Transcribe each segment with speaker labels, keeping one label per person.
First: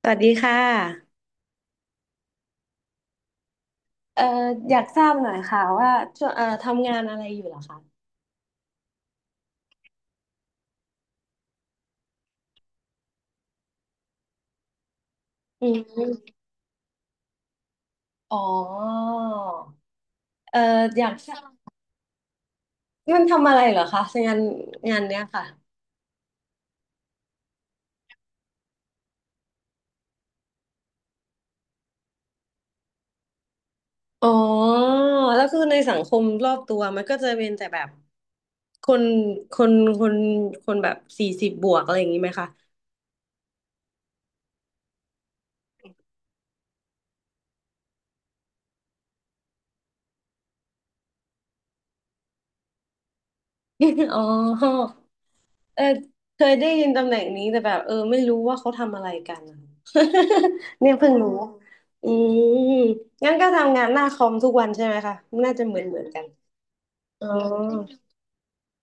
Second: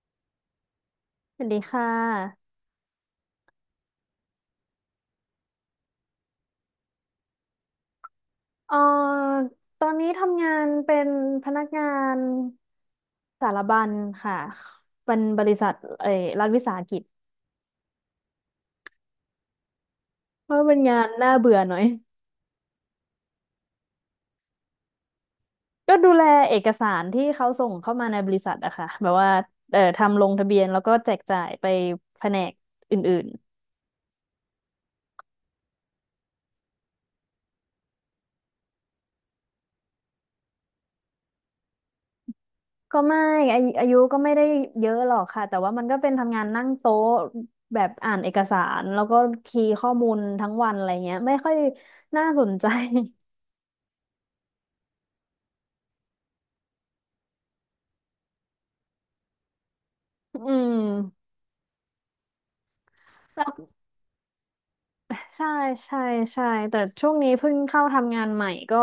Speaker 1: สวัสดีค่ะ
Speaker 2: สวัสดีค่ะ
Speaker 1: เอ่ออยากทราบหน่อยค่ะว่าช่วงทำงานอะไรอยู่เหรอคะ
Speaker 2: เอ่อตอนนี้ทำงานเป็นพนักงานสารบัญค่ะเป็นบริ
Speaker 1: อื
Speaker 2: ษัทเอ่อ
Speaker 1: ม
Speaker 2: รัฐวิสาหกิจ
Speaker 1: อ๋อ
Speaker 2: เพ
Speaker 1: เอ่อ
Speaker 2: ราะเป็นงา
Speaker 1: อ
Speaker 2: น
Speaker 1: ยากท
Speaker 2: น่า
Speaker 1: ราบ
Speaker 2: เบื่อหน่อย
Speaker 1: มันทำอะไรเหรอคะงานงานเนี้ยค่ะ
Speaker 2: ก็ดูแลเอกสารที่เขาส่งเข้ามาในบริษัทอะค่ะแบบว่าทำลงทะเบียนแล้วก็แจกจ่ายไปแผนกอื่น
Speaker 1: อ๋อ แล้วคือในสังคมรอบตัวมันก็จะเป็นแต่แบบคน คน คนคนแบบสี่สิบบวกอะไรอย่างนี้ไหมคะ
Speaker 2: ๆก็ไม่อายุก็ไม่ได้เยอะหรอกค่ะ แต่ว่ามันก็เป็นทำงานนั่งโต๊ะแบบอ่านเอกสารแล้วก็คีย์ข้อมูลทั้งวันอะไรเงี้ยไม่ค่อยน่าสนใจ
Speaker 1: อ๋อเออเคยได้ยินตำแหน่งนี้แต่แบบเออไม่รู้ว่าเขาทำอะไรกันอะ
Speaker 2: อืม
Speaker 1: เนี่ยเพิ่งรู้อืมงั้น
Speaker 2: แล้
Speaker 1: ก็
Speaker 2: ว
Speaker 1: ทำงานหน้าคอมทุกวันใช่ไหมคะ
Speaker 2: ใช่
Speaker 1: น่าจะเหมือนเห
Speaker 2: ใช่
Speaker 1: มือนกัน
Speaker 2: ใช่แต่ช่วง
Speaker 1: อ๋อ
Speaker 2: นี้เพิ่งเข้าทำงานใหม่ก็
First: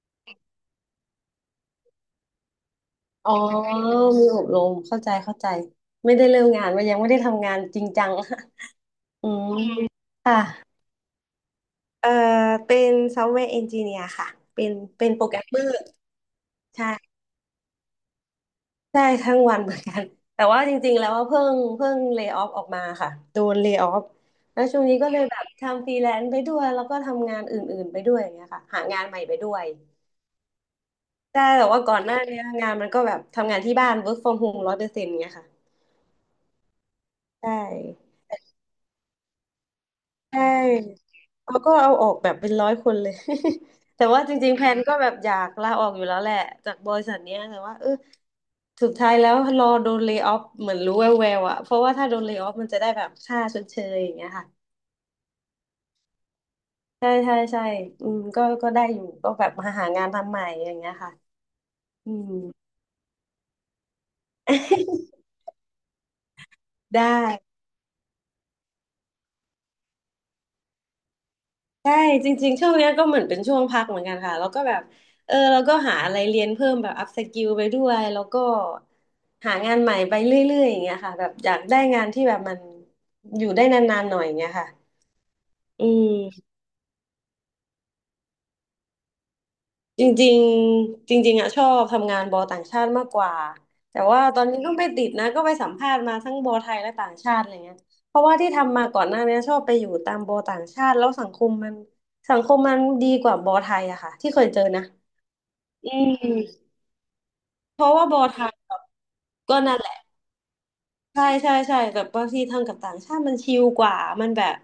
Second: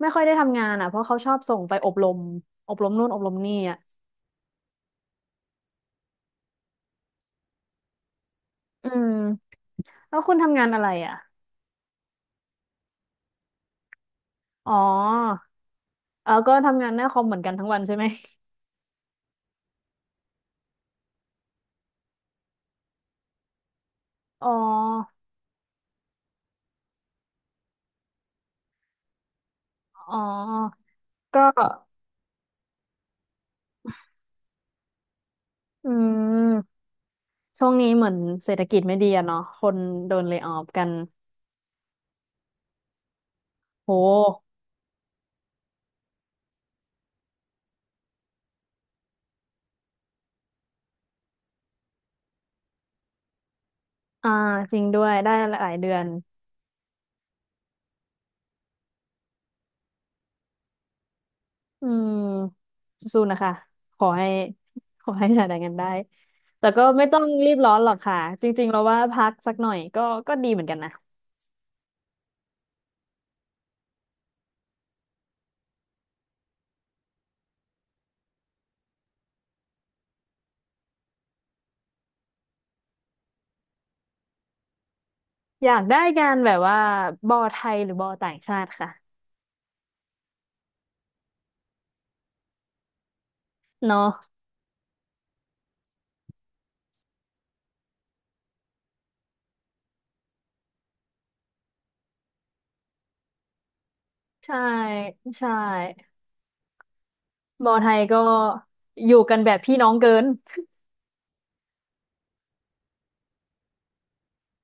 Speaker 2: ไม่ค่อยได้ทำงานอ่ะเพราะเขาชอบส่งไปอบรมอบรมนู่นอบร
Speaker 1: อ๋อ
Speaker 2: มนี่อ่ะ
Speaker 1: มีอบรมเข้าใจเข้าใจ ไม่ได้เริ่มงานว่ายังไม่ได้ทำงานจริงจัง
Speaker 2: อืม
Speaker 1: อืม
Speaker 2: แล้วคุ
Speaker 1: ค่ะ
Speaker 2: ณทำงานอะไรอ่ะ
Speaker 1: เอ่อเป็นซอฟต์แวร์เอนจิเนียร์ค่ะเป็
Speaker 2: อ๋
Speaker 1: น
Speaker 2: อ
Speaker 1: เป็นโปรแกรมเมอร์
Speaker 2: เออก็ทำ
Speaker 1: ใช่
Speaker 2: งานหน้าคอมเหมือนกันทั้งวันใช่ไหม
Speaker 1: ใช่ทั้งวันเหมือนกัน แต่ว่าจริงๆแล้วว่าเพิ่งเล y o ออฟออกมาค่ะโดนเล y o ออฟ
Speaker 2: อ๋
Speaker 1: แล้วช่วงนี้ก็
Speaker 2: อ
Speaker 1: เลยแบบทำฟรีแลนซ์ไปด้วยแล้วก็ทำงานอื่นๆไปด้วยอย่างเงี้ยค่ะหางานใหม่ไปด้วย
Speaker 2: อ๋อก็
Speaker 1: แต่ว่าก่อนหน้าเนี้ยงานมันก็แบบทำงานที่บ้าน work from home 100%เงี้ยค่ะ
Speaker 2: อืม
Speaker 1: ใช่
Speaker 2: ช่วงนี้เหมือนเศรษฐกิจไม่ดีอะเนาะคนโดนเล y o
Speaker 1: ใช่
Speaker 2: ออฟกัน
Speaker 1: เขาก็เอาออกแบบเป็น100 คนเลย
Speaker 2: โ
Speaker 1: แต่ว่าจ
Speaker 2: ห
Speaker 1: ริงๆแพลนก็แบบอยากลาออกอยู่แล้วแหละจากบริษัทเนี้ยแต่ว่าเออ สุดท้ายแล้วรอโดนเล y o ออฟเหมือนรู้แววๆอะเพราะว่าถ้าโดนเล y o ออฟมันจะได้แบบค่าชดเชยอย่างเงี้
Speaker 2: อ่า
Speaker 1: ยค่ะ
Speaker 2: จริงด้วยได้หลายเดือน
Speaker 1: ใช่ใช่ใช่อืมก็ได้อยู่ก็แบบมาหางานทำใหม่อย่างเงี้ยค่ะ
Speaker 2: อื
Speaker 1: อืม
Speaker 2: มสู้นะคะขอให้ ขอ ให้หาได้กันได้แต่ก็
Speaker 1: ได้
Speaker 2: ไม่ต้องรีบร้อนหรอกค่ะจริงๆเราว่าพักสักหน่อยก็ก็ดีเหมือนกันนะ
Speaker 1: ใช่จริงๆช่วงเนี้ยก็เหมือนเป็นช่วงพักเหมือนกันค่ะแล้วก็แบบเออเราก็หาอะไรเรียนเพิ่มแบบอัพสกิลไปด้วยแล้วก็หางานใหม่ไปเรื่อยๆอย่างเงี้ยค่ะแบบอยากได้งานที่แบบมันอยู่ได้นานๆหน่อยอย่างเงี้ยค่ะ
Speaker 2: อยาก
Speaker 1: อื
Speaker 2: ได้
Speaker 1: ม
Speaker 2: การแบบว่าบอไทยหรือบอต่างชาติค่ะ
Speaker 1: จริงๆจริงๆอะชอบทำงานบอต่างชาติมากกว่าแต่
Speaker 2: เนาะ
Speaker 1: ว่าตอนนี้ก็ไม่ติดนะก็ไปสัมภาษณ์มาทั้งบอไทยและต่างชาติอะไรเงี้ยเพราะว่าที่ทำมาก่อนหน้านี้ชอบไปอยู่ตามบอต่างชาติแล้วสังคมมันดีกว่าบอไทยอะค่ะที่เคย
Speaker 2: ใช่
Speaker 1: เจอนะ
Speaker 2: ใช่
Speaker 1: อืม
Speaker 2: บอ
Speaker 1: เพ
Speaker 2: ไท
Speaker 1: ราะ
Speaker 2: ย
Speaker 1: ว่าบ
Speaker 2: ก็
Speaker 1: อไทยแบบ
Speaker 2: อยู่กันแบ
Speaker 1: ก็
Speaker 2: บพี่
Speaker 1: นั่นแห
Speaker 2: น้อ
Speaker 1: ละ
Speaker 2: งเกิน
Speaker 1: ใช่ใช่ใช่แบบบางทีทำกับต่างชาติมันชิลกว่ามันแบบ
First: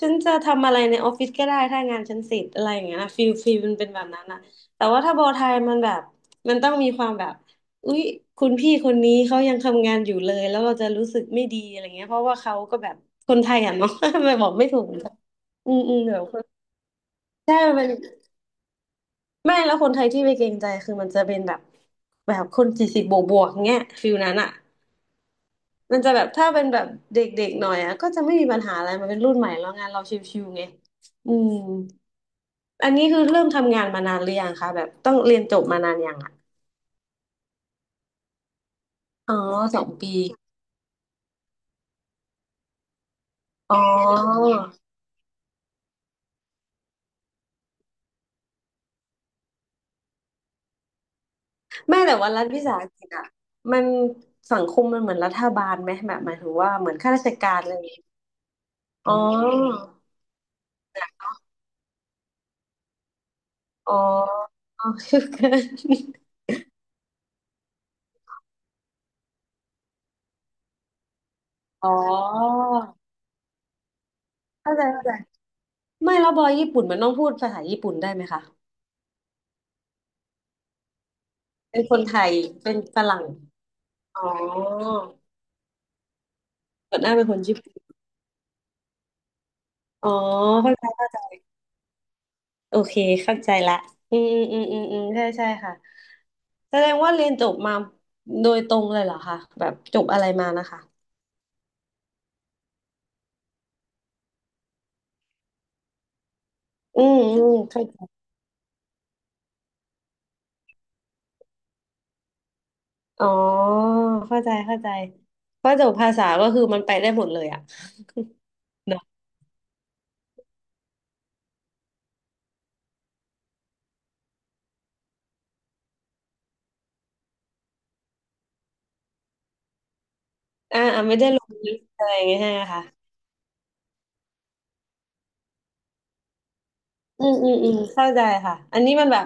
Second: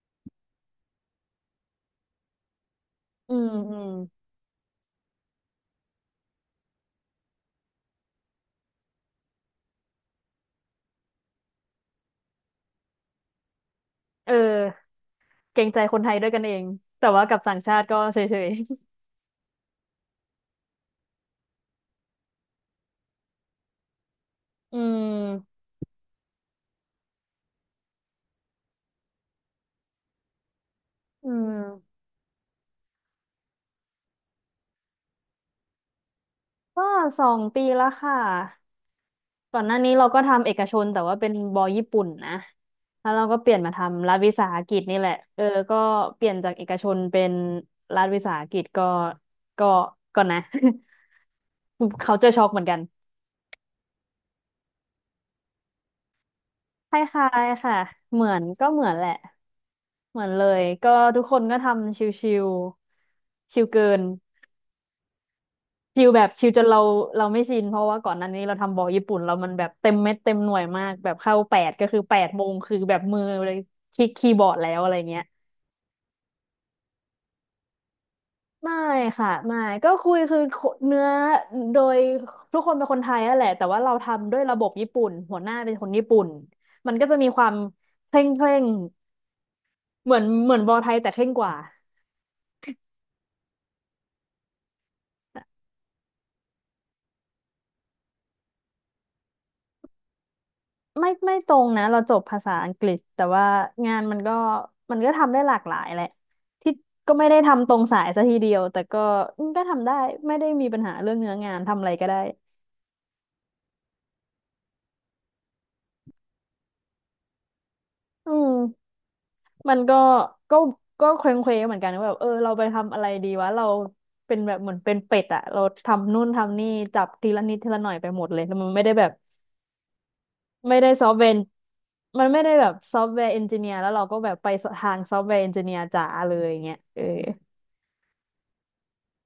Speaker 1: ฉันจะทำอะไรในออฟฟิศก็ได้ถ้างานฉันเสร็จอะไรอย่างเงี้ยนะฟีล
Speaker 2: อืม
Speaker 1: ฟีลมั
Speaker 2: อื
Speaker 1: นเป็
Speaker 2: ม
Speaker 1: นแบบนั้นนะแต่ว่าถ้าโบไทยมันแบบมันต้องมีความแบบอุ๊ยคุณพี่คนนี้เขายังทำงานอยู่เลยแล้วเราจะรู้สึกไม่ดีอะไรเงี้ยเพราะว่าเขาก็แบบคนไทยอ่ะเนาะ
Speaker 2: เออ
Speaker 1: ไม่บอกไม่ถูกเหมือนกัน
Speaker 2: เกรง
Speaker 1: อื
Speaker 2: ใจ
Speaker 1: มอื
Speaker 2: ค
Speaker 1: ม
Speaker 2: นไท
Speaker 1: เดี๋
Speaker 2: ย
Speaker 1: ยว
Speaker 2: ด้วย
Speaker 1: ค
Speaker 2: กัน
Speaker 1: น
Speaker 2: เองแต่ว่ากับต่า
Speaker 1: ใช่
Speaker 2: งชา
Speaker 1: มั
Speaker 2: ติ
Speaker 1: น
Speaker 2: ก็
Speaker 1: เป็
Speaker 2: เฉ
Speaker 1: น
Speaker 2: ย
Speaker 1: ไม่แล้วคนไทยที่ไม่เกรงใจคือมันจะเป็นแบบแบบคน40+เงี้ยฟีลนั้นอ่ะ
Speaker 2: ๆ
Speaker 1: มันจะแบบถ้าเป็นแบบเด็กๆหน่อยอ่ะก็จะไม่มีปัญหาอะไรมันเป็นรุ่นใหม่แล้วงานเราชิวๆไง
Speaker 2: อื
Speaker 1: อื
Speaker 2: ม
Speaker 1: มอันนี้คือเริ่มทำงานมานานหรือยังคะแบบต้องเรียนจบมานานยังอ่ะ
Speaker 2: ก็2 ปีแล้วค่ะ
Speaker 1: อ๋อ
Speaker 2: ก่อนหน้า
Speaker 1: สอง
Speaker 2: นี้เรา
Speaker 1: ปี
Speaker 2: ก็ทำเอกชนแต่ว่าเป็นบอญี่ปุ่นนะแล้วเราก็เปลี่ยนมา
Speaker 1: อ๋
Speaker 2: ทำรัฐวิ
Speaker 1: อ
Speaker 2: สาหกิจนี่แหละ เออก็เปลี่ยนจากเอกชนเป็นรัฐวิสาหกิจก็ก็นะ
Speaker 1: แม่
Speaker 2: เขา
Speaker 1: แต่
Speaker 2: เจอ
Speaker 1: ว่ารั
Speaker 2: ช็อ
Speaker 1: ฐ
Speaker 2: กเหมื
Speaker 1: วิ
Speaker 2: อน
Speaker 1: สา
Speaker 2: กัน
Speaker 1: หกิจอ่ะมันสังคมมันเหมือนรัฐบาลไหมแบบหมายถึงว่าเห
Speaker 2: ค
Speaker 1: มือนข้ารา
Speaker 2: ล้า
Speaker 1: ช
Speaker 2: ย
Speaker 1: การ
Speaker 2: ๆ
Speaker 1: อะไร
Speaker 2: ค่ะ
Speaker 1: อย่างเงี้ย
Speaker 2: เหมือนก็เหมือนแห
Speaker 1: อ๋
Speaker 2: ละ
Speaker 1: อ
Speaker 2: เหมือนเลยก็ทุกคนก็ทำชิวๆชิวเกิ
Speaker 1: อ๋อ
Speaker 2: น
Speaker 1: อ๋อคือกัน
Speaker 2: ชิลแบบชิลจนเราไม่ชินเพราะว่าก่อนหน้านี้เราทำบอลญี่ปุ่นเรามันแบบเต็มเม็ดเต็มหน่วยมากแบบเข้าแปดก็
Speaker 1: อ๋อ
Speaker 2: คือ8 โมงคือแบบมือเลยคลิกคีย์บอร์ดแล้
Speaker 1: เข้า
Speaker 2: ว
Speaker 1: ใจ
Speaker 2: อะไร
Speaker 1: เข้าใจ
Speaker 2: เงี้ย
Speaker 1: ไม่แล้วบอยญี่ปุ่นมันต้องพูดภาษาญี่ปุ่นได้ไหมคะ
Speaker 2: ไม่ค่ะไม่ก็คุยคือเนื้อโด
Speaker 1: เป็นค
Speaker 2: ย
Speaker 1: นไทย
Speaker 2: ทุกค
Speaker 1: เป็
Speaker 2: น
Speaker 1: น
Speaker 2: เป็นค
Speaker 1: ฝ
Speaker 2: นไทย
Speaker 1: รั่ง
Speaker 2: นั่นแหละแต่ว่าเรา
Speaker 1: อ๋อ
Speaker 2: ทำด้วยระบบญี่ปุ่นหัวหน้าเป็นคนญี่ปุ่นมัน
Speaker 1: เ่อน
Speaker 2: ก็
Speaker 1: หน้า
Speaker 2: จะ
Speaker 1: เป็
Speaker 2: มี
Speaker 1: นค
Speaker 2: ค
Speaker 1: น
Speaker 2: วาม
Speaker 1: ญี่ปุ่น
Speaker 2: เคร่งเคร่ง
Speaker 1: อ๋อ
Speaker 2: เหมือนบ
Speaker 1: เข้า
Speaker 2: อล
Speaker 1: ใจ
Speaker 2: ไทยแต่
Speaker 1: เข้า
Speaker 2: เค
Speaker 1: ใจ
Speaker 2: ร่งกว่า
Speaker 1: โอเคเข้าใจละอืมอืมอืมอืมใช่ใช่ค่ะแสดงว่าเรียนจบมาโดยตรงเลยเหรอคะแบบจบอะไรมานะคะ
Speaker 2: ไม่ตรงนะเราจบภาษาอังกฤษแต่ว่างานมันก็ทำได้หลากหลายแหละที่
Speaker 1: อื
Speaker 2: ก็
Speaker 1: ม
Speaker 2: ไม่ได้
Speaker 1: อืม
Speaker 2: ทำตรง
Speaker 1: เข้าใจ
Speaker 2: สายซะทีเดียวแต่ก็ทำได้ไม่ได้มีปัญหาเรื่องเนื้องานทำอะไรก็ได้
Speaker 1: อ๋อเข้าใจเข้าใจ เพราะจบภาษา ก็คือมันไปได้หมดเลยอะ
Speaker 2: อืม
Speaker 1: เนอะ
Speaker 2: มันก็ก็เคว้งเควเหมือนกันว่าแบบเออเราไปทำอะไรดีวะเราเป็นแบบเหมือนเป็นเป็ดอะเราทำนู่นทำนี่จับทีละนิดทีละหน่อยไปหมดเลยแล้วมันไม่ได้แบบไม่
Speaker 1: อ่า
Speaker 2: ได้
Speaker 1: อ่า
Speaker 2: ซอฟ
Speaker 1: ไม่
Speaker 2: ต์แว
Speaker 1: ได้
Speaker 2: ร์
Speaker 1: ลงลึกอะไรอ
Speaker 2: มั
Speaker 1: ย่าง
Speaker 2: น
Speaker 1: เงี้
Speaker 2: ไม่
Speaker 1: ยใช่
Speaker 2: ได้
Speaker 1: ไหม
Speaker 2: แบบ
Speaker 1: คะ
Speaker 2: ซอฟต์แวร์เอนจิเนียร์แล้วเราก็แบบไปทางซอฟต์แวร์เอนจิเนียร์จ๋าเลยอย่างเงี้ยเออ
Speaker 1: อืมอืมอืมเข้าใจค่ะอันนี้มันแบบ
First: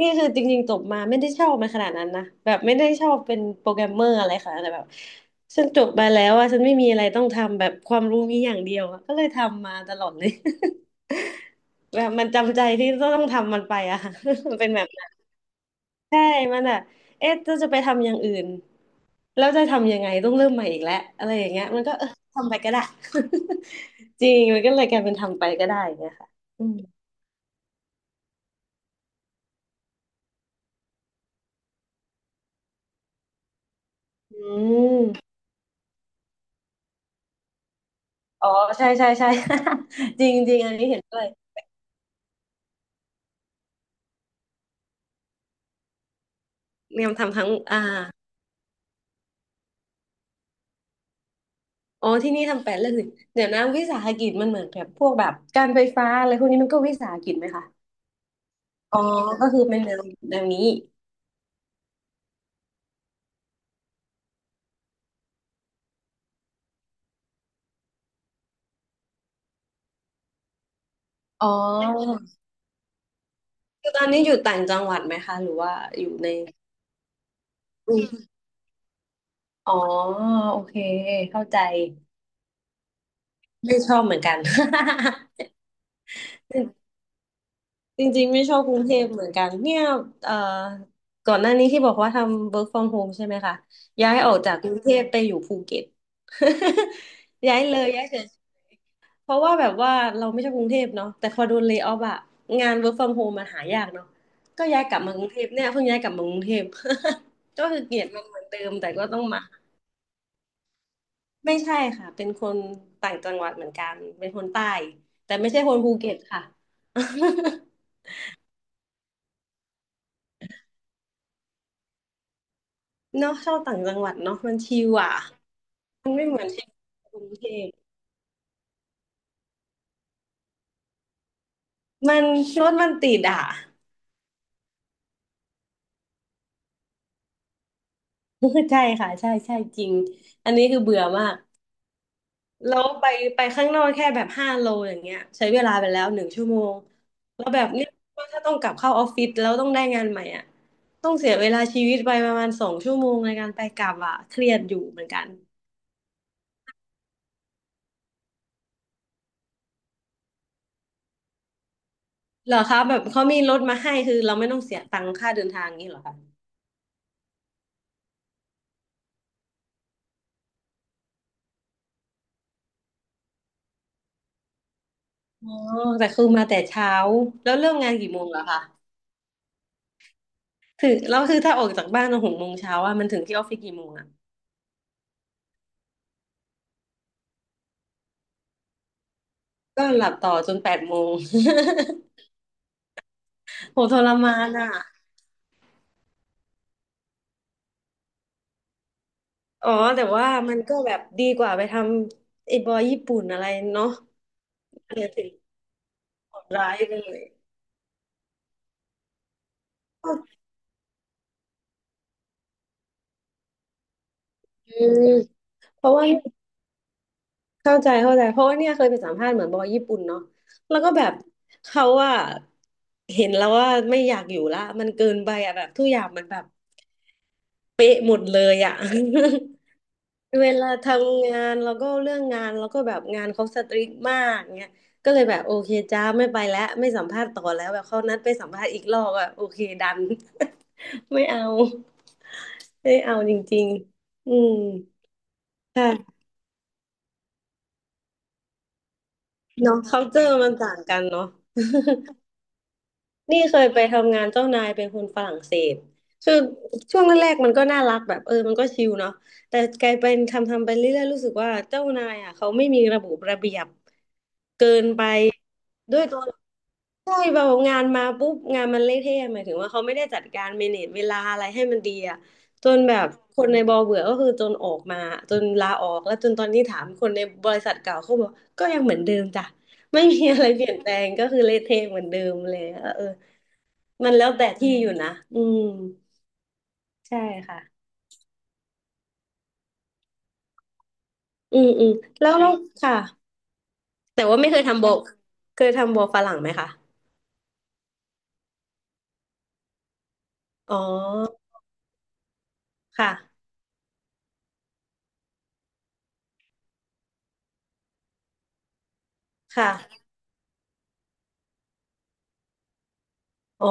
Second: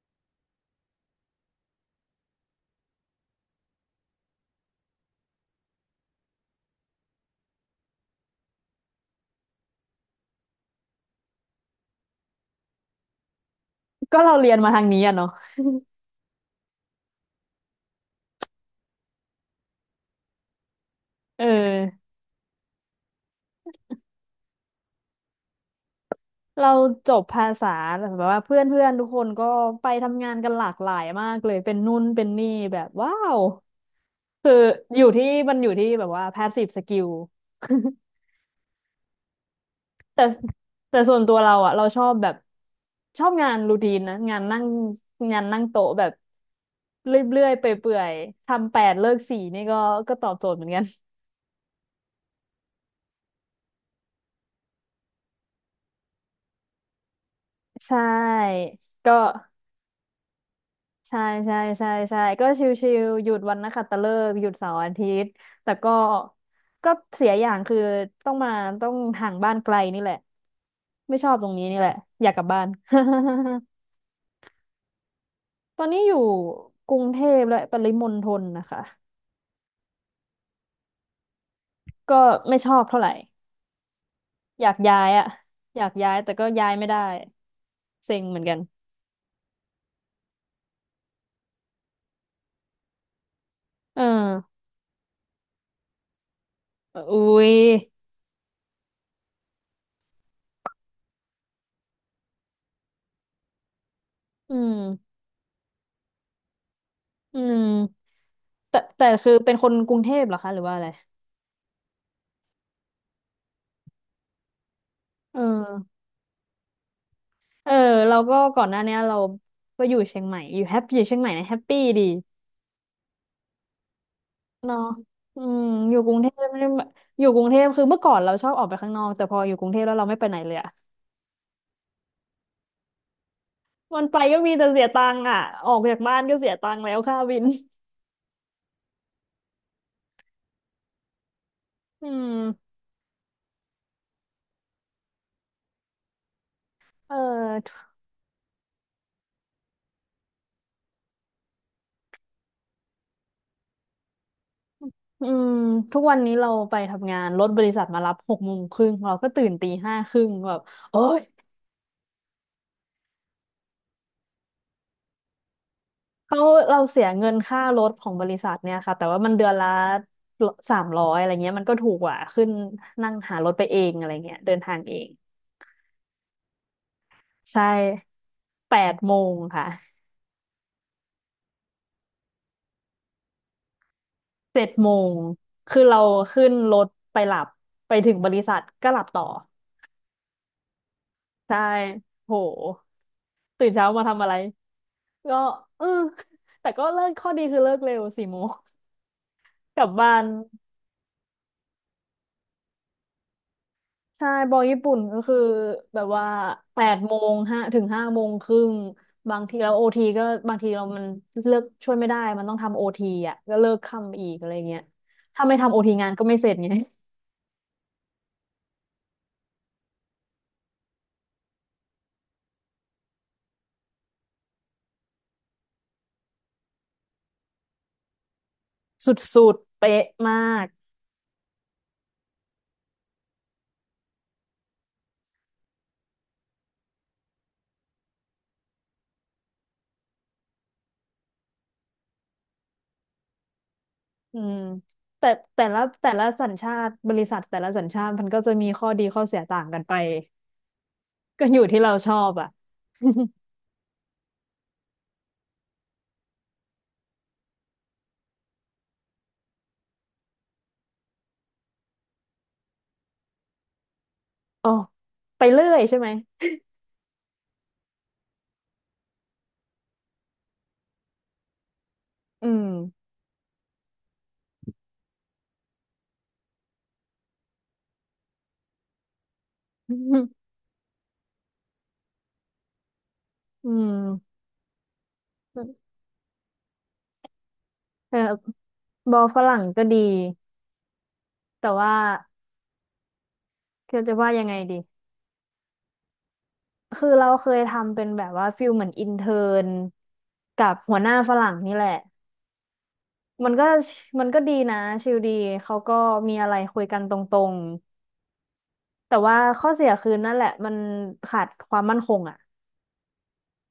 Speaker 1: นี่คือจริงๆจบมาไม่ได้ชอบมันขนาดนั้นนะแบบไม่ได้ชอบเป็นโปรแกรมเมอร์อะไรค่ะแต่แบบฉันจบมาแล้วอะฉันไม่มีอะไรต้องทำแบบความรู้มีอย่างเดียวอะก็เลยทำมาตลอดเลย แบบมันจำใจที่ต้องทำมันไปอะ
Speaker 2: ก็เราเรี ย
Speaker 1: มั
Speaker 2: น
Speaker 1: นเป็
Speaker 2: มา
Speaker 1: น
Speaker 2: ทา
Speaker 1: แบ
Speaker 2: ง
Speaker 1: บ
Speaker 2: นี้
Speaker 1: นั้น
Speaker 2: อะเนาะ
Speaker 1: ใช่มันอะเอ๊ะจะไปทำอย่างอื่นแล้วจะทำยังไงต้องเริ่มใหม่อีกแล้วอะไรอ
Speaker 2: เอ
Speaker 1: ย่างเงี้ยมันก็เอ
Speaker 2: อ
Speaker 1: อทำไปก็ได้ จริงมันก็เลยกลายเป็นทำไปก็ได้อย่างเงี้ยค่ะอื
Speaker 2: เรา
Speaker 1: ม
Speaker 2: จบภาษาแบบว่าเพื่อนเพื่อนทุกคนก็ไปทำงานกันหลากหลายมากเลย เป็นนู่นเป็นนี่แบบว้าว
Speaker 1: อื
Speaker 2: คืออ
Speaker 1: ม
Speaker 2: ยู่ที่มันอยู่ที่แบบว่า passive skill
Speaker 1: อ๋อใช่ใช่ใช่
Speaker 2: แต่
Speaker 1: จริงจริงอันนี้
Speaker 2: แต่
Speaker 1: เห็น
Speaker 2: ส่
Speaker 1: ด้
Speaker 2: ว
Speaker 1: ว
Speaker 2: น
Speaker 1: ย
Speaker 2: ตัวเราอะเราชอบแบบชอบงานรูทีนนะ งานนั่งโต๊ะแบบ
Speaker 1: เนี่ย
Speaker 2: เร
Speaker 1: มันทำ
Speaker 2: ื่
Speaker 1: ทั้
Speaker 2: อ
Speaker 1: ง
Speaker 2: ยๆไป
Speaker 1: อ่า
Speaker 2: เปื่อยๆ ทำแปดเลิกสี่นี่ก็ตอบโจทย์เหมือนกัน
Speaker 1: อ๋อที่นี่ทำแปดเรื่องหนึ่งเดี๋ยวนะวิสาหกิจมันเหมือนแบบพวกแบบการไฟฟ้าอะไรพวกนี้มันก็วิสาหกิจไหมคะ
Speaker 2: ใช่
Speaker 1: อ๋อ
Speaker 2: ก็
Speaker 1: ก็คือเป็นแนวแนวนี้
Speaker 2: ใช่ใช่ใช่ใช่ก็ชิวๆหยุดวันนักขัตฤกษ์หยุดเสาร์อาทิตย์แต่ก็เสียอย่างคือต้องมาต้องห่างบ้านไกลนี่แหละไม่ชอบต
Speaker 1: อ๋
Speaker 2: ร
Speaker 1: อ
Speaker 2: งนี้นี่แหละอยากกลับบ้าน
Speaker 1: คือตอนนี้อยู่ต่างจังหวัดไหมคะหรือว่า
Speaker 2: ตอนนี้
Speaker 1: อ
Speaker 2: อ
Speaker 1: ยู่
Speaker 2: ยู่
Speaker 1: ใน
Speaker 2: กรุงเทพและปริ
Speaker 1: อื
Speaker 2: มณฑ
Speaker 1: ม
Speaker 2: ลนะคะ
Speaker 1: อ๋อโอเคเข้าใจ
Speaker 2: ก็ไม่ชอบเท่าไหร่
Speaker 1: ไม่ชอบเหมือนกัน
Speaker 2: อยากย้ายอะอยากย้ายแต่ก็ย้ายไม่ ได้
Speaker 1: จ
Speaker 2: เซ็ง
Speaker 1: ริงๆ
Speaker 2: เหมื
Speaker 1: ไม่
Speaker 2: อน
Speaker 1: ช
Speaker 2: กั
Speaker 1: อ
Speaker 2: น
Speaker 1: บกรุงเทพเหมือนกันเนี่ยเอ่อก่อนหน้านี้ที่บอกว่าทำ work from home ใช่ไหมคะ
Speaker 2: เออ
Speaker 1: ย้ายออกจากกรุงเทพไปอยู่ภูเก็ต
Speaker 2: อุ้ ย
Speaker 1: ย้ายเลยย้ายเฉยเพราะว่าแบบว่าเราไม่ชอบกรุงเทพเนาะแต่พอโดนเลย์ออฟอะงาน work from home มันหายากเนาะ
Speaker 2: อื
Speaker 1: ก็
Speaker 2: ม
Speaker 1: ย้ายกลับมากรุงเทพเนี่ยเพิ่งย้ายกลับมากรุงเทพ
Speaker 2: อื
Speaker 1: ก็
Speaker 2: ม
Speaker 1: คือเกลียดมันเหมือนเดิม
Speaker 2: แต่
Speaker 1: แต่ก็
Speaker 2: แต่
Speaker 1: ต้อง
Speaker 2: คือ
Speaker 1: มา
Speaker 2: เป็นคนกรุงเทพเหรอคะหรือว่าอะไร
Speaker 1: ไม่ใช่ค่ะเป็นคนต่างจังหวัดเหมือนกันเป็นคนใต้แต่
Speaker 2: เอ
Speaker 1: ไม่ใช่คนภู
Speaker 2: อ
Speaker 1: เก็ตค่ะ
Speaker 2: เออเราก็ก่อนหน้าเนี้ยเราก็อยู่เชียงใหม่อยู่แฮปปี้อยู่เชียงใหม่นะแฮปปี้ดี
Speaker 1: เนาะชอบต่างจังหวัดเนาะมัน
Speaker 2: เนาะ
Speaker 1: ชิลอ่ะ
Speaker 2: อืมอยู่กรุง
Speaker 1: ไม่
Speaker 2: เทพ
Speaker 1: เหมือน
Speaker 2: ไม่
Speaker 1: ที่
Speaker 2: ได้มา
Speaker 1: กรุ
Speaker 2: อยู่
Speaker 1: ง
Speaker 2: กรุ
Speaker 1: เท
Speaker 2: งเทพคือ
Speaker 1: พ
Speaker 2: เมื่อก่อนเราชอบออกไปข้างนอกแต่พออยู่กรุงเทพแล้วเราไม่ไปไหนเลยอะ
Speaker 1: มันรถมันติดอ่ะ
Speaker 2: วันไปก็มีแต่เสียตังค์อะออกจากบ้านก็เสียตังค์แล้วค่าวิน
Speaker 1: ใช่ค่ะใช่ใช่จริงอันนี้คือเบื่อมาก
Speaker 2: อื
Speaker 1: แล้
Speaker 2: ม
Speaker 1: วไปข้างนอกแค่แบบห้าโลอย่างเงี้ยใช้เวลาไปแล้วหนึ่งชั่วโมง
Speaker 2: เอ
Speaker 1: แล้วแบบ
Speaker 2: อ
Speaker 1: เนี้ยถ้าต้องกลับเข้าออฟฟิศแล้วต้องได้งานใหม่อ่ะต้องเสียเวลาชีวิตไปประมาณสองชั่วโมงในการไปกลับอ่ะเครียดอยู่เหมือนกั
Speaker 2: อื
Speaker 1: น
Speaker 2: มทุกวันนี้เราไปทำงานรถบริษัทมารับ6 โมงครึ่งเราก็ตื่นตี 5 ครึ่งแบบโอ้ย
Speaker 1: เหรอคะแบบเขามีรถมาให้คือเราไม่ต้องเสียตังค่าเดินทางนี้เหรอคะ
Speaker 2: เขาเราเสียเงินค่ารถของบริษัทเนี่ยค่ะแต่ว่ามันเดือนละ300อะไรเงี้ยมันก็ถูกกว่าขึ้นนั่งหารถไปเองอะไรเงี้ยเดินทางเอง
Speaker 1: อ๋อแต่คือมาแต่เช้า แล้ว
Speaker 2: ใช่
Speaker 1: เริ่มงานกี่โมงเหรอคะ
Speaker 2: แปดโมงค่ะ
Speaker 1: ถึงเราคือถ้าออกจากบ้านหกโมงเช้าอ่ะมันถึงที่ออฟฟิศกี่โมงอ่ะ
Speaker 2: 7 โมงคือเราขึ้นรถไปหลับไปถึงบริษัทก็หลับต่อ
Speaker 1: ก็หลับต่อจนแปดโมง
Speaker 2: ใช่โหตื่น
Speaker 1: โห
Speaker 2: เช้า
Speaker 1: ท
Speaker 2: มา
Speaker 1: ร
Speaker 2: ทำอะ
Speaker 1: มา
Speaker 2: ไร
Speaker 1: นอ่ะ
Speaker 2: ก็เออแต่ก็เลิกข้อดีคือเลิกเร็ว4 โมง
Speaker 1: อ๋อ
Speaker 2: กลับ
Speaker 1: แต่
Speaker 2: บ้าน
Speaker 1: ว่ามันก็แบบดีกว่าไปทำไอ้บอยญี่ปุ่นอะไรเนาะ
Speaker 2: ใช่บอลญี่ปุ่น
Speaker 1: เนี่ย
Speaker 2: ก็
Speaker 1: ถึง
Speaker 2: คือแบบว่า
Speaker 1: โหดร้าย
Speaker 2: แปด
Speaker 1: เล
Speaker 2: โม
Speaker 1: ย
Speaker 2: งห้าถึงห้าโมงครึ่งบางทีเราโอทีก็บางทีเรามันเลิกช่วยไม่ได้มันต้องทำโอทีอ่ะก็เลิกค่ำอีกอะไร
Speaker 1: อื
Speaker 2: เงี้ย
Speaker 1: ม
Speaker 2: ถ้าไม่ทำโอ
Speaker 1: เพ
Speaker 2: ที
Speaker 1: ราะว่า
Speaker 2: งานก็ไม่เสร็จไง
Speaker 1: เข้าใจเข้าใจเพราะว่าเนี่ยเคยไปสัมภาษณ์เหมือนบอยญี่ปุ่นเนาะแล้วก็แบบเขาว่าเห็นแล้วว่าไม่อยากอยู่ละมันเกินไปอ่ะแบบทุกอย่างมันแบบเป๊ะหมดเลยอ่ะ
Speaker 2: สุดๆเป๊ะมา
Speaker 1: เวลา
Speaker 2: ก
Speaker 1: ทำงานแล้วก็เรื่องงานแล้วก็แบบงานเขาสตริกมากเงี้ยก็เลยแบบโอเคจ้าไม่ไปแล้วไม่สัมภาษณ์ต่อแล้วแบบเขานัดไปสัมภาษณ์อีกรอบอะโอเคดัน ไม่เอาไม่เอาจริงๆอื
Speaker 2: อื
Speaker 1: ม
Speaker 2: มแต่แต่ละแต่
Speaker 1: ค่ะ
Speaker 2: ละสัญชาติบริษัทแต่ละสัญชาติมันก็จะมีข้อดีข้อเสียต่าง
Speaker 1: เนาะ
Speaker 2: กันไป
Speaker 1: culture มันต่างกันเนาะ
Speaker 2: ก็อยู่ที่เราชอบอ่ะ
Speaker 1: นี่เคยไปทำงานเจ้านายเป็นคนฝรั่งเศสคือช่วงแรกๆมันก็น่ารักแบบเออมันก็ชิลเนาะแต่กลายเป็นทำไปเรื่อยๆรู้สึกว่าเจ้านายอ่ะเขาไม่มีระบบระเบียบ เกิ
Speaker 2: อ๋อ
Speaker 1: นไป
Speaker 2: ไปเรื่อยใช่
Speaker 1: ด้วย
Speaker 2: ไหม
Speaker 1: ตัวใช่แบบงานมาปุ๊บงานมันเละเทะหมายถึงว่าเขาไม่ได้จัดการเมเนจเวลาอะไรให้มันดีอ่ะ
Speaker 2: อืม
Speaker 1: จนแบบคนในบอเบื่อก็คือจนออกมาจนลาออกแล้วจนตอนนี้ถามคนในบริษัทเก่าเขาบอกก็ยังเหมือนเดิมจ้ะไม่มี อะไรเปลี่ยนแปลงก็คือเละเทะเหมือนเดิมเลยเออ
Speaker 2: อื
Speaker 1: มันแล้ว
Speaker 2: ม
Speaker 1: แต่ที่อยู่นะอืมใช่ค่ะ
Speaker 2: เออบอลฝรั่งก็ดี
Speaker 1: อื
Speaker 2: แต่
Speaker 1: มอื
Speaker 2: ว่า
Speaker 1: มแล้ว่แล้วค่ะ
Speaker 2: คือจะ
Speaker 1: แต่
Speaker 2: ว่า
Speaker 1: ว่า
Speaker 2: ยัง
Speaker 1: ไม่
Speaker 2: ไง
Speaker 1: เคย
Speaker 2: ดี
Speaker 1: ทำโบเคยทำโบฝรั่งไหมคะ
Speaker 2: คือเราเคยทำเป็นแบบว่าฟิลเหมือนอินเทอร์นกั
Speaker 1: อ๋
Speaker 2: บ
Speaker 1: อ
Speaker 2: หัวหน้าฝรั่งนี่แหละ
Speaker 1: ค่ะ
Speaker 2: มันก็มันก็ดีนะชิลดีเขาก็มีอะไรคุยกันตรงๆแต่ว่าข้อเสีย
Speaker 1: ค่ะ
Speaker 2: คือนั่นแหละมันขาดความมั่นคงอ่ะ
Speaker 1: อ๋อ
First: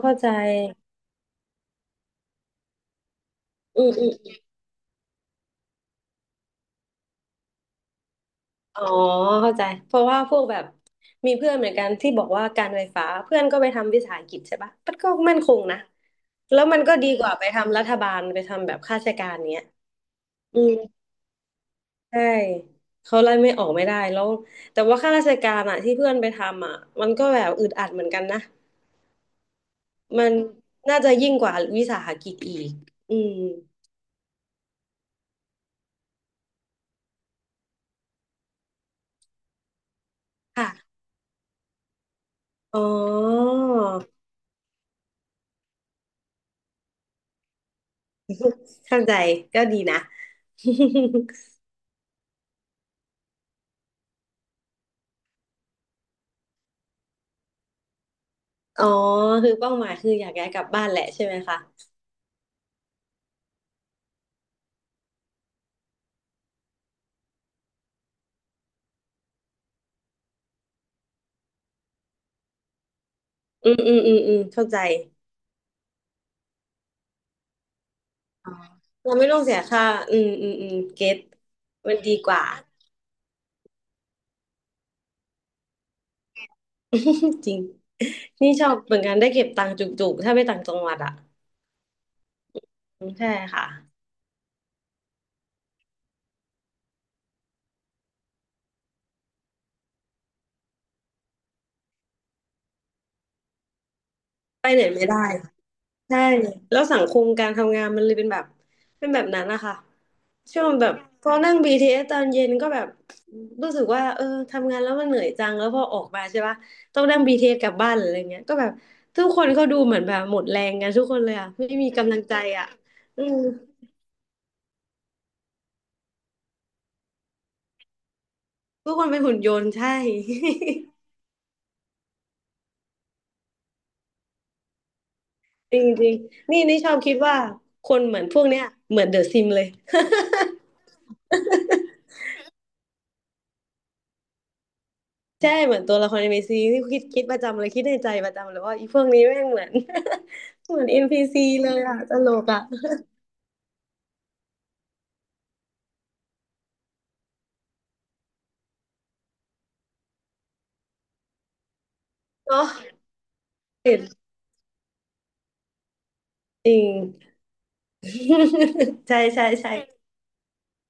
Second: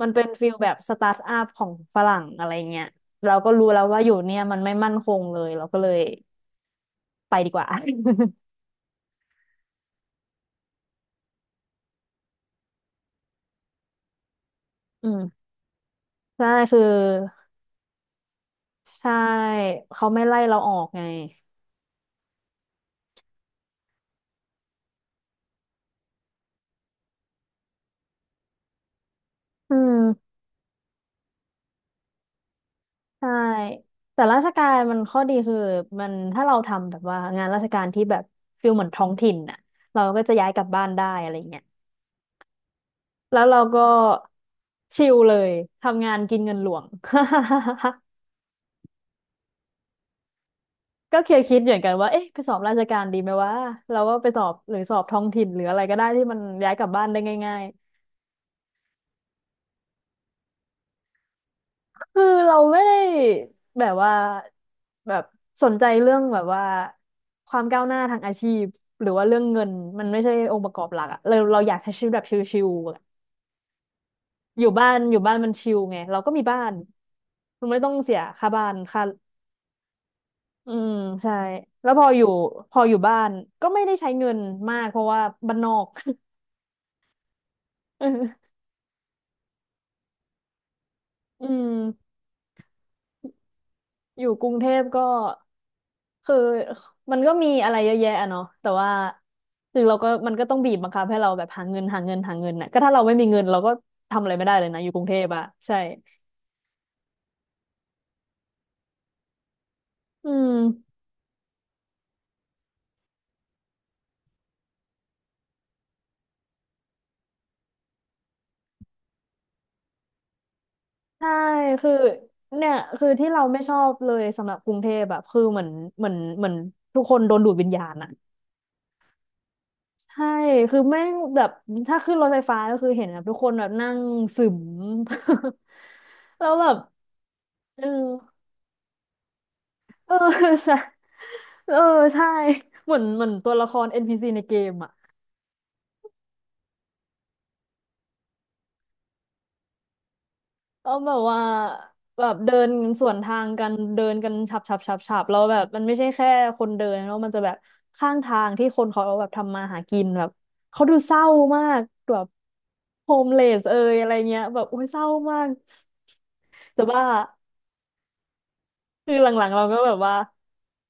Speaker 2: มัน
Speaker 1: เข้า
Speaker 2: เป็น
Speaker 1: ใจ
Speaker 2: ฟิลแบบสตาร์ทอัพของฝรั่งอะไรเงี้ยเราก็รู้แล้ว
Speaker 1: อืม
Speaker 2: ว่า
Speaker 1: อื
Speaker 2: อ
Speaker 1: ม
Speaker 2: ยู่เนี่ยมันไม่มั่นคงเลยเราก็เลยไปดีกว่า
Speaker 1: อ๋อเข้าใจเพราะว่าพวกแบบมีเพื่อนเหมือนกันที่บอกว่าการไฟฟ้าเพื่อนก็ไปทำวิสาหกิจใช่ปะมัน
Speaker 2: อื
Speaker 1: ก็
Speaker 2: ม
Speaker 1: มั่นคงนะ
Speaker 2: ใช่
Speaker 1: แล้วมั
Speaker 2: คือ
Speaker 1: นก็ดีกว่าไปทำรัฐบาลไปทำแบบข้าราช
Speaker 2: ใช่
Speaker 1: การเนี้ย
Speaker 2: เขาไม่ไล่เรา
Speaker 1: อื
Speaker 2: อ
Speaker 1: ม
Speaker 2: อกไง
Speaker 1: ใช่เขาไล่ไม่ออกไม่ได้แล้วแต่ว่าข้าราชการอะที่เพื่อนไปทำอะมันก็แบบอึดอัดเหมือนกันนะ
Speaker 2: อื
Speaker 1: มัน
Speaker 2: ม
Speaker 1: น่าจะยิ่งกว่าวิสาหกิจอีกอื
Speaker 2: ใช่
Speaker 1: ม
Speaker 2: แต่ราชการมันข้อดีคือมันถ้าเราทำแบบว่างานราชการที่แบบฟิลเหมือนท้องถิ่นน่ะเราก็จะย้ายกลับบ้าน
Speaker 1: ค่ะ
Speaker 2: ได้อะไรเงี้ย
Speaker 1: อ๋อ
Speaker 2: แล้วเราก็ชิลเลยทำงานกินเงินหลวง
Speaker 1: เข้าใจก็ดีนะ
Speaker 2: ก็เคยคิดเหมือนกันว่าเอ๊ะไปสอบราชการดีไหมวะเราก็ไปสอบหรือสอบท้องถิ่นหรืออะไรก็ได้ที่มันย้ายกลับบ้านได้ง่าย
Speaker 1: อ๋อคือเป้าหมายคืออยากย้ายกลับบ้านแหละใช่ไหมคะ
Speaker 2: คือเราไม่ได้แบบว่าแบบสนใจเรื่องแบบว่าความก้าวหน้าทางอาชีพหรือว่าเรื่องเงินมันไม่ใช่องค์ประกอบหลักอะเราเราอยากใช้ชีวิตแบบชิลๆอะ
Speaker 1: อืมอืมอืมอืม
Speaker 2: อ
Speaker 1: เข้า
Speaker 2: ยู่
Speaker 1: ใจ
Speaker 2: บ้านอยู่บ้านมันชิลไงเราก็มีบ้านมันไม่ต้องเสียค่าบ้านค่า
Speaker 1: เราไม่ต้องเสียค่าอืมอืมอื
Speaker 2: อื
Speaker 1: ม
Speaker 2: ม
Speaker 1: เก็ต
Speaker 2: ใช่แล้ว
Speaker 1: มัน
Speaker 2: พอ
Speaker 1: ดี
Speaker 2: อยู่
Speaker 1: กว่า
Speaker 2: พออยู่บ้านก็ไม่ได้ใช้เงินมากเพราะว่าบ้านนอก
Speaker 1: จริง
Speaker 2: เอ
Speaker 1: นี่
Speaker 2: อ
Speaker 1: ชอบเหมือนกันได้เก็บตังค์จุกๆถ้าไปต่างจังหวัดอะ
Speaker 2: อืม
Speaker 1: ใช่ค่ะ
Speaker 2: อยู่กรุงเทพก็คือมันก็มีอะไรเยอะแยะอะเนาะแต่ว่าคือเราก็มันก็ต้องบีบบังคับให้เราแบบหาเงินหาเงินหาเงินน่ะก็ถ้าเราไม่มีเงินเราก็ทำอะไรไม่ได้เล
Speaker 1: ไป
Speaker 2: ย
Speaker 1: ไห
Speaker 2: นะ
Speaker 1: น
Speaker 2: อยู่ก
Speaker 1: ไม่
Speaker 2: รุงเท
Speaker 1: ได้
Speaker 2: พอะใช่
Speaker 1: ใช่แล้วสังคมการทำงานมันเลยเป็นแบบเป็นแบบนั้นนะคะ
Speaker 2: อื
Speaker 1: ช่วงแบ
Speaker 2: ม
Speaker 1: บพอนั่ง BTS ตอนเย็นก็แบบรู้สึกว่าเออทำงานแล้วมันเหนื่อยจังแล้วพอออกมาใช่ปะต้องนั่ง BTS กลับบ้านหรืออะไรเงี้ยก็แบบทุกคนเขาดูเหมือนแบบหมดแรงกันทุกคน
Speaker 2: ใช่
Speaker 1: เลยอ่ะไม่มี
Speaker 2: คือ
Speaker 1: กำลังใจอ่ะ
Speaker 2: เนี่ยคือ
Speaker 1: อื
Speaker 2: ที่
Speaker 1: ม
Speaker 2: เราไม่ชอบเลยสำหรับกรุงเทพแบบคือเหมือนเหมือนทุกคนโดนดูดวิญญาณอะ
Speaker 1: ทุกคนเป็นหุ่นยนต์ใช่
Speaker 2: ใช่ คือแม่งแบบถ้าขึ้นรถไฟฟ้าก็คือเห็นแบบทุกคนแบบนั่งซึม
Speaker 1: จริงจริง
Speaker 2: แล้ว
Speaker 1: นี่
Speaker 2: แบบ
Speaker 1: นี่ชอบคิดว่า
Speaker 2: เออ
Speaker 1: คนเหมือนพวกเนี้ยเหมือนเดอะซิมเลย
Speaker 2: เออ ใช่เออใช่เหมือนตัวละคร NPC ในเกมอ่ะ
Speaker 1: ใช่เหมือนตัวละครใน m ซีที่คิดประจำเลยคิดในใจประจำเลยว่าอีพวกนี้แม่งเหมือน เหมือน
Speaker 2: กาแบบว่า
Speaker 1: NPC เลยอ่ะต
Speaker 2: แบ
Speaker 1: ล
Speaker 2: บ
Speaker 1: ก
Speaker 2: เดิ
Speaker 1: อ่ะ
Speaker 2: นสวนทางกันเดินกันฉับฉับฉับฉับแล้วแบบมันไม่ใช่แค่คนเดินแล้วมันจะแบบข้างทางที่คนเขาแบบทำมาหากินแบบเขาดูเศร้ามากแบบ
Speaker 1: เนาะ
Speaker 2: โฮมเลสเอย
Speaker 1: เห็น
Speaker 2: อะไรเงี้ยแบบโอ้ยเศร้ามาก
Speaker 1: จริ
Speaker 2: จะ
Speaker 1: ง
Speaker 2: บ้า คือ
Speaker 1: ใช่
Speaker 2: หลั
Speaker 1: ใช่
Speaker 2: งๆเรา
Speaker 1: ใช่
Speaker 2: ก็แบบว่า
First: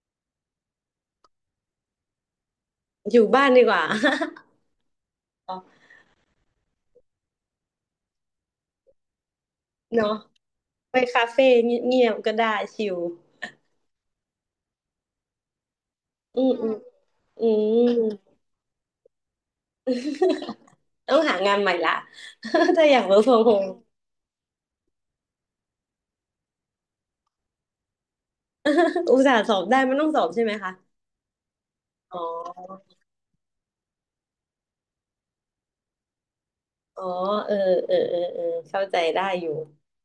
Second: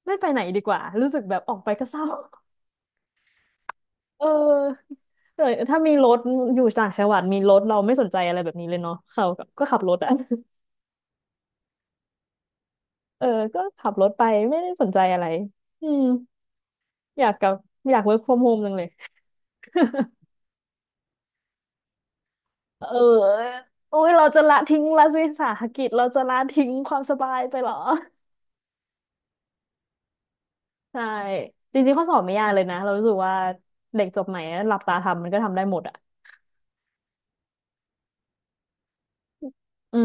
Speaker 2: ไม่ไปไหนดีกว่ารู้สึกแบบออกไปก็เศร้า
Speaker 1: อยู่บ้านดีกว่า
Speaker 2: เออเออถ้ามี รถอยู่ต่างจังหวัดมีรถเราไม่สนใจอะไรแบบนี้เลยเนาะเขาก็ก็ขับรถอ่ะ
Speaker 1: เนาะไปคาเฟ่เงียบๆก็ได้ชิล
Speaker 2: เออก็ขับรถไปไม่ได้สนใจอะไรอืม
Speaker 1: อืมอืม
Speaker 2: อยากก
Speaker 1: อื
Speaker 2: ลับอ
Speaker 1: ม
Speaker 2: ยาก work from home จังเลย
Speaker 1: ต้องหางานใหม่ละ
Speaker 2: เ
Speaker 1: ถ้าอยากเ o r k f ฟ o อ
Speaker 2: ออ
Speaker 1: home
Speaker 2: โอ้ยเราจะละทิ้งรัฐวิสาหกิจเราจะละทิ้งความสบายไปเหรอ
Speaker 1: อุตส่าห์สอบได้มันต้องสอบใช่ไหมคะ
Speaker 2: ใช่จริงๆข้อส
Speaker 1: อ๋
Speaker 2: อบ
Speaker 1: อ
Speaker 2: ไม่ยากเลยนะเรารู้สึกว่าเด็กจบใหม่อะหลับตาทำมันก็ทำได้หมดอ่ะ
Speaker 1: อ๋อเออเออเออเออเข้าใจได้อยู่
Speaker 2: อื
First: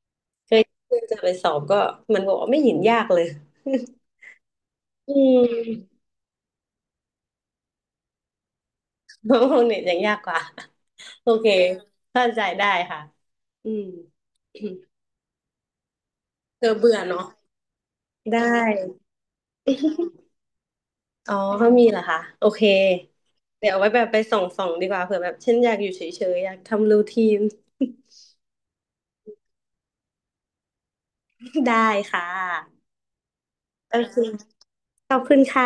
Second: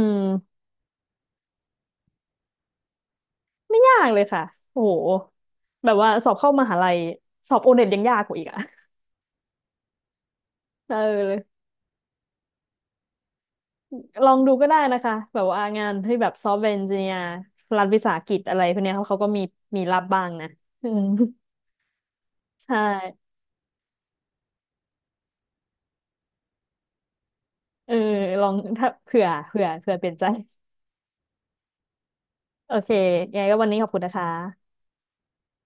Speaker 1: เค
Speaker 2: ม
Speaker 1: ยเพิ่งจะไปสอบก็มันบอกว่าไม่เห็นยากเลย
Speaker 2: ไม่ยากเลยค่ะโอ้โห
Speaker 1: อื
Speaker 2: แบบ
Speaker 1: ม
Speaker 2: ว่าสอบเข้ามหาลัยสอบโอเน็ตยังยากกว่าอีกอ่ะ
Speaker 1: ห้องของเน็ตยังยากกว่า
Speaker 2: เอ
Speaker 1: โอ
Speaker 2: อ
Speaker 1: เคเข้าใจได้ค่ะอืม
Speaker 2: ลองดูก็ได้นะคะแบบว่างานที่แบบซอฟต์
Speaker 1: เธ
Speaker 2: แวร์
Speaker 1: อ
Speaker 2: เอน
Speaker 1: เบื่
Speaker 2: จิ
Speaker 1: อ
Speaker 2: เนียร์
Speaker 1: เนาะ
Speaker 2: รัฐวิสาหกิจ
Speaker 1: ได้
Speaker 2: อะไรพวกเนี้ยเขาเขาก็มีมีรับบ้างนะ อืม
Speaker 1: อ๋อเขามีเหรอคะโอเค
Speaker 2: ใช่
Speaker 1: เดี๋ยวเอาไว้แบบไปส่องส่องดีกว่าเผื่อแบบฉันอยากอยู่เฉยๆอยากทำรูทีน
Speaker 2: เออลองถ้าเผื่อเผื่อเผื่อเปลี่ยนใจ
Speaker 1: ได้ค่
Speaker 2: โอ
Speaker 1: ะ
Speaker 2: เคยังไงก็วันนี้ขอบ
Speaker 1: โอ
Speaker 2: คุณนะ
Speaker 1: เค
Speaker 2: คะ
Speaker 1: ขอบคุณค่ะ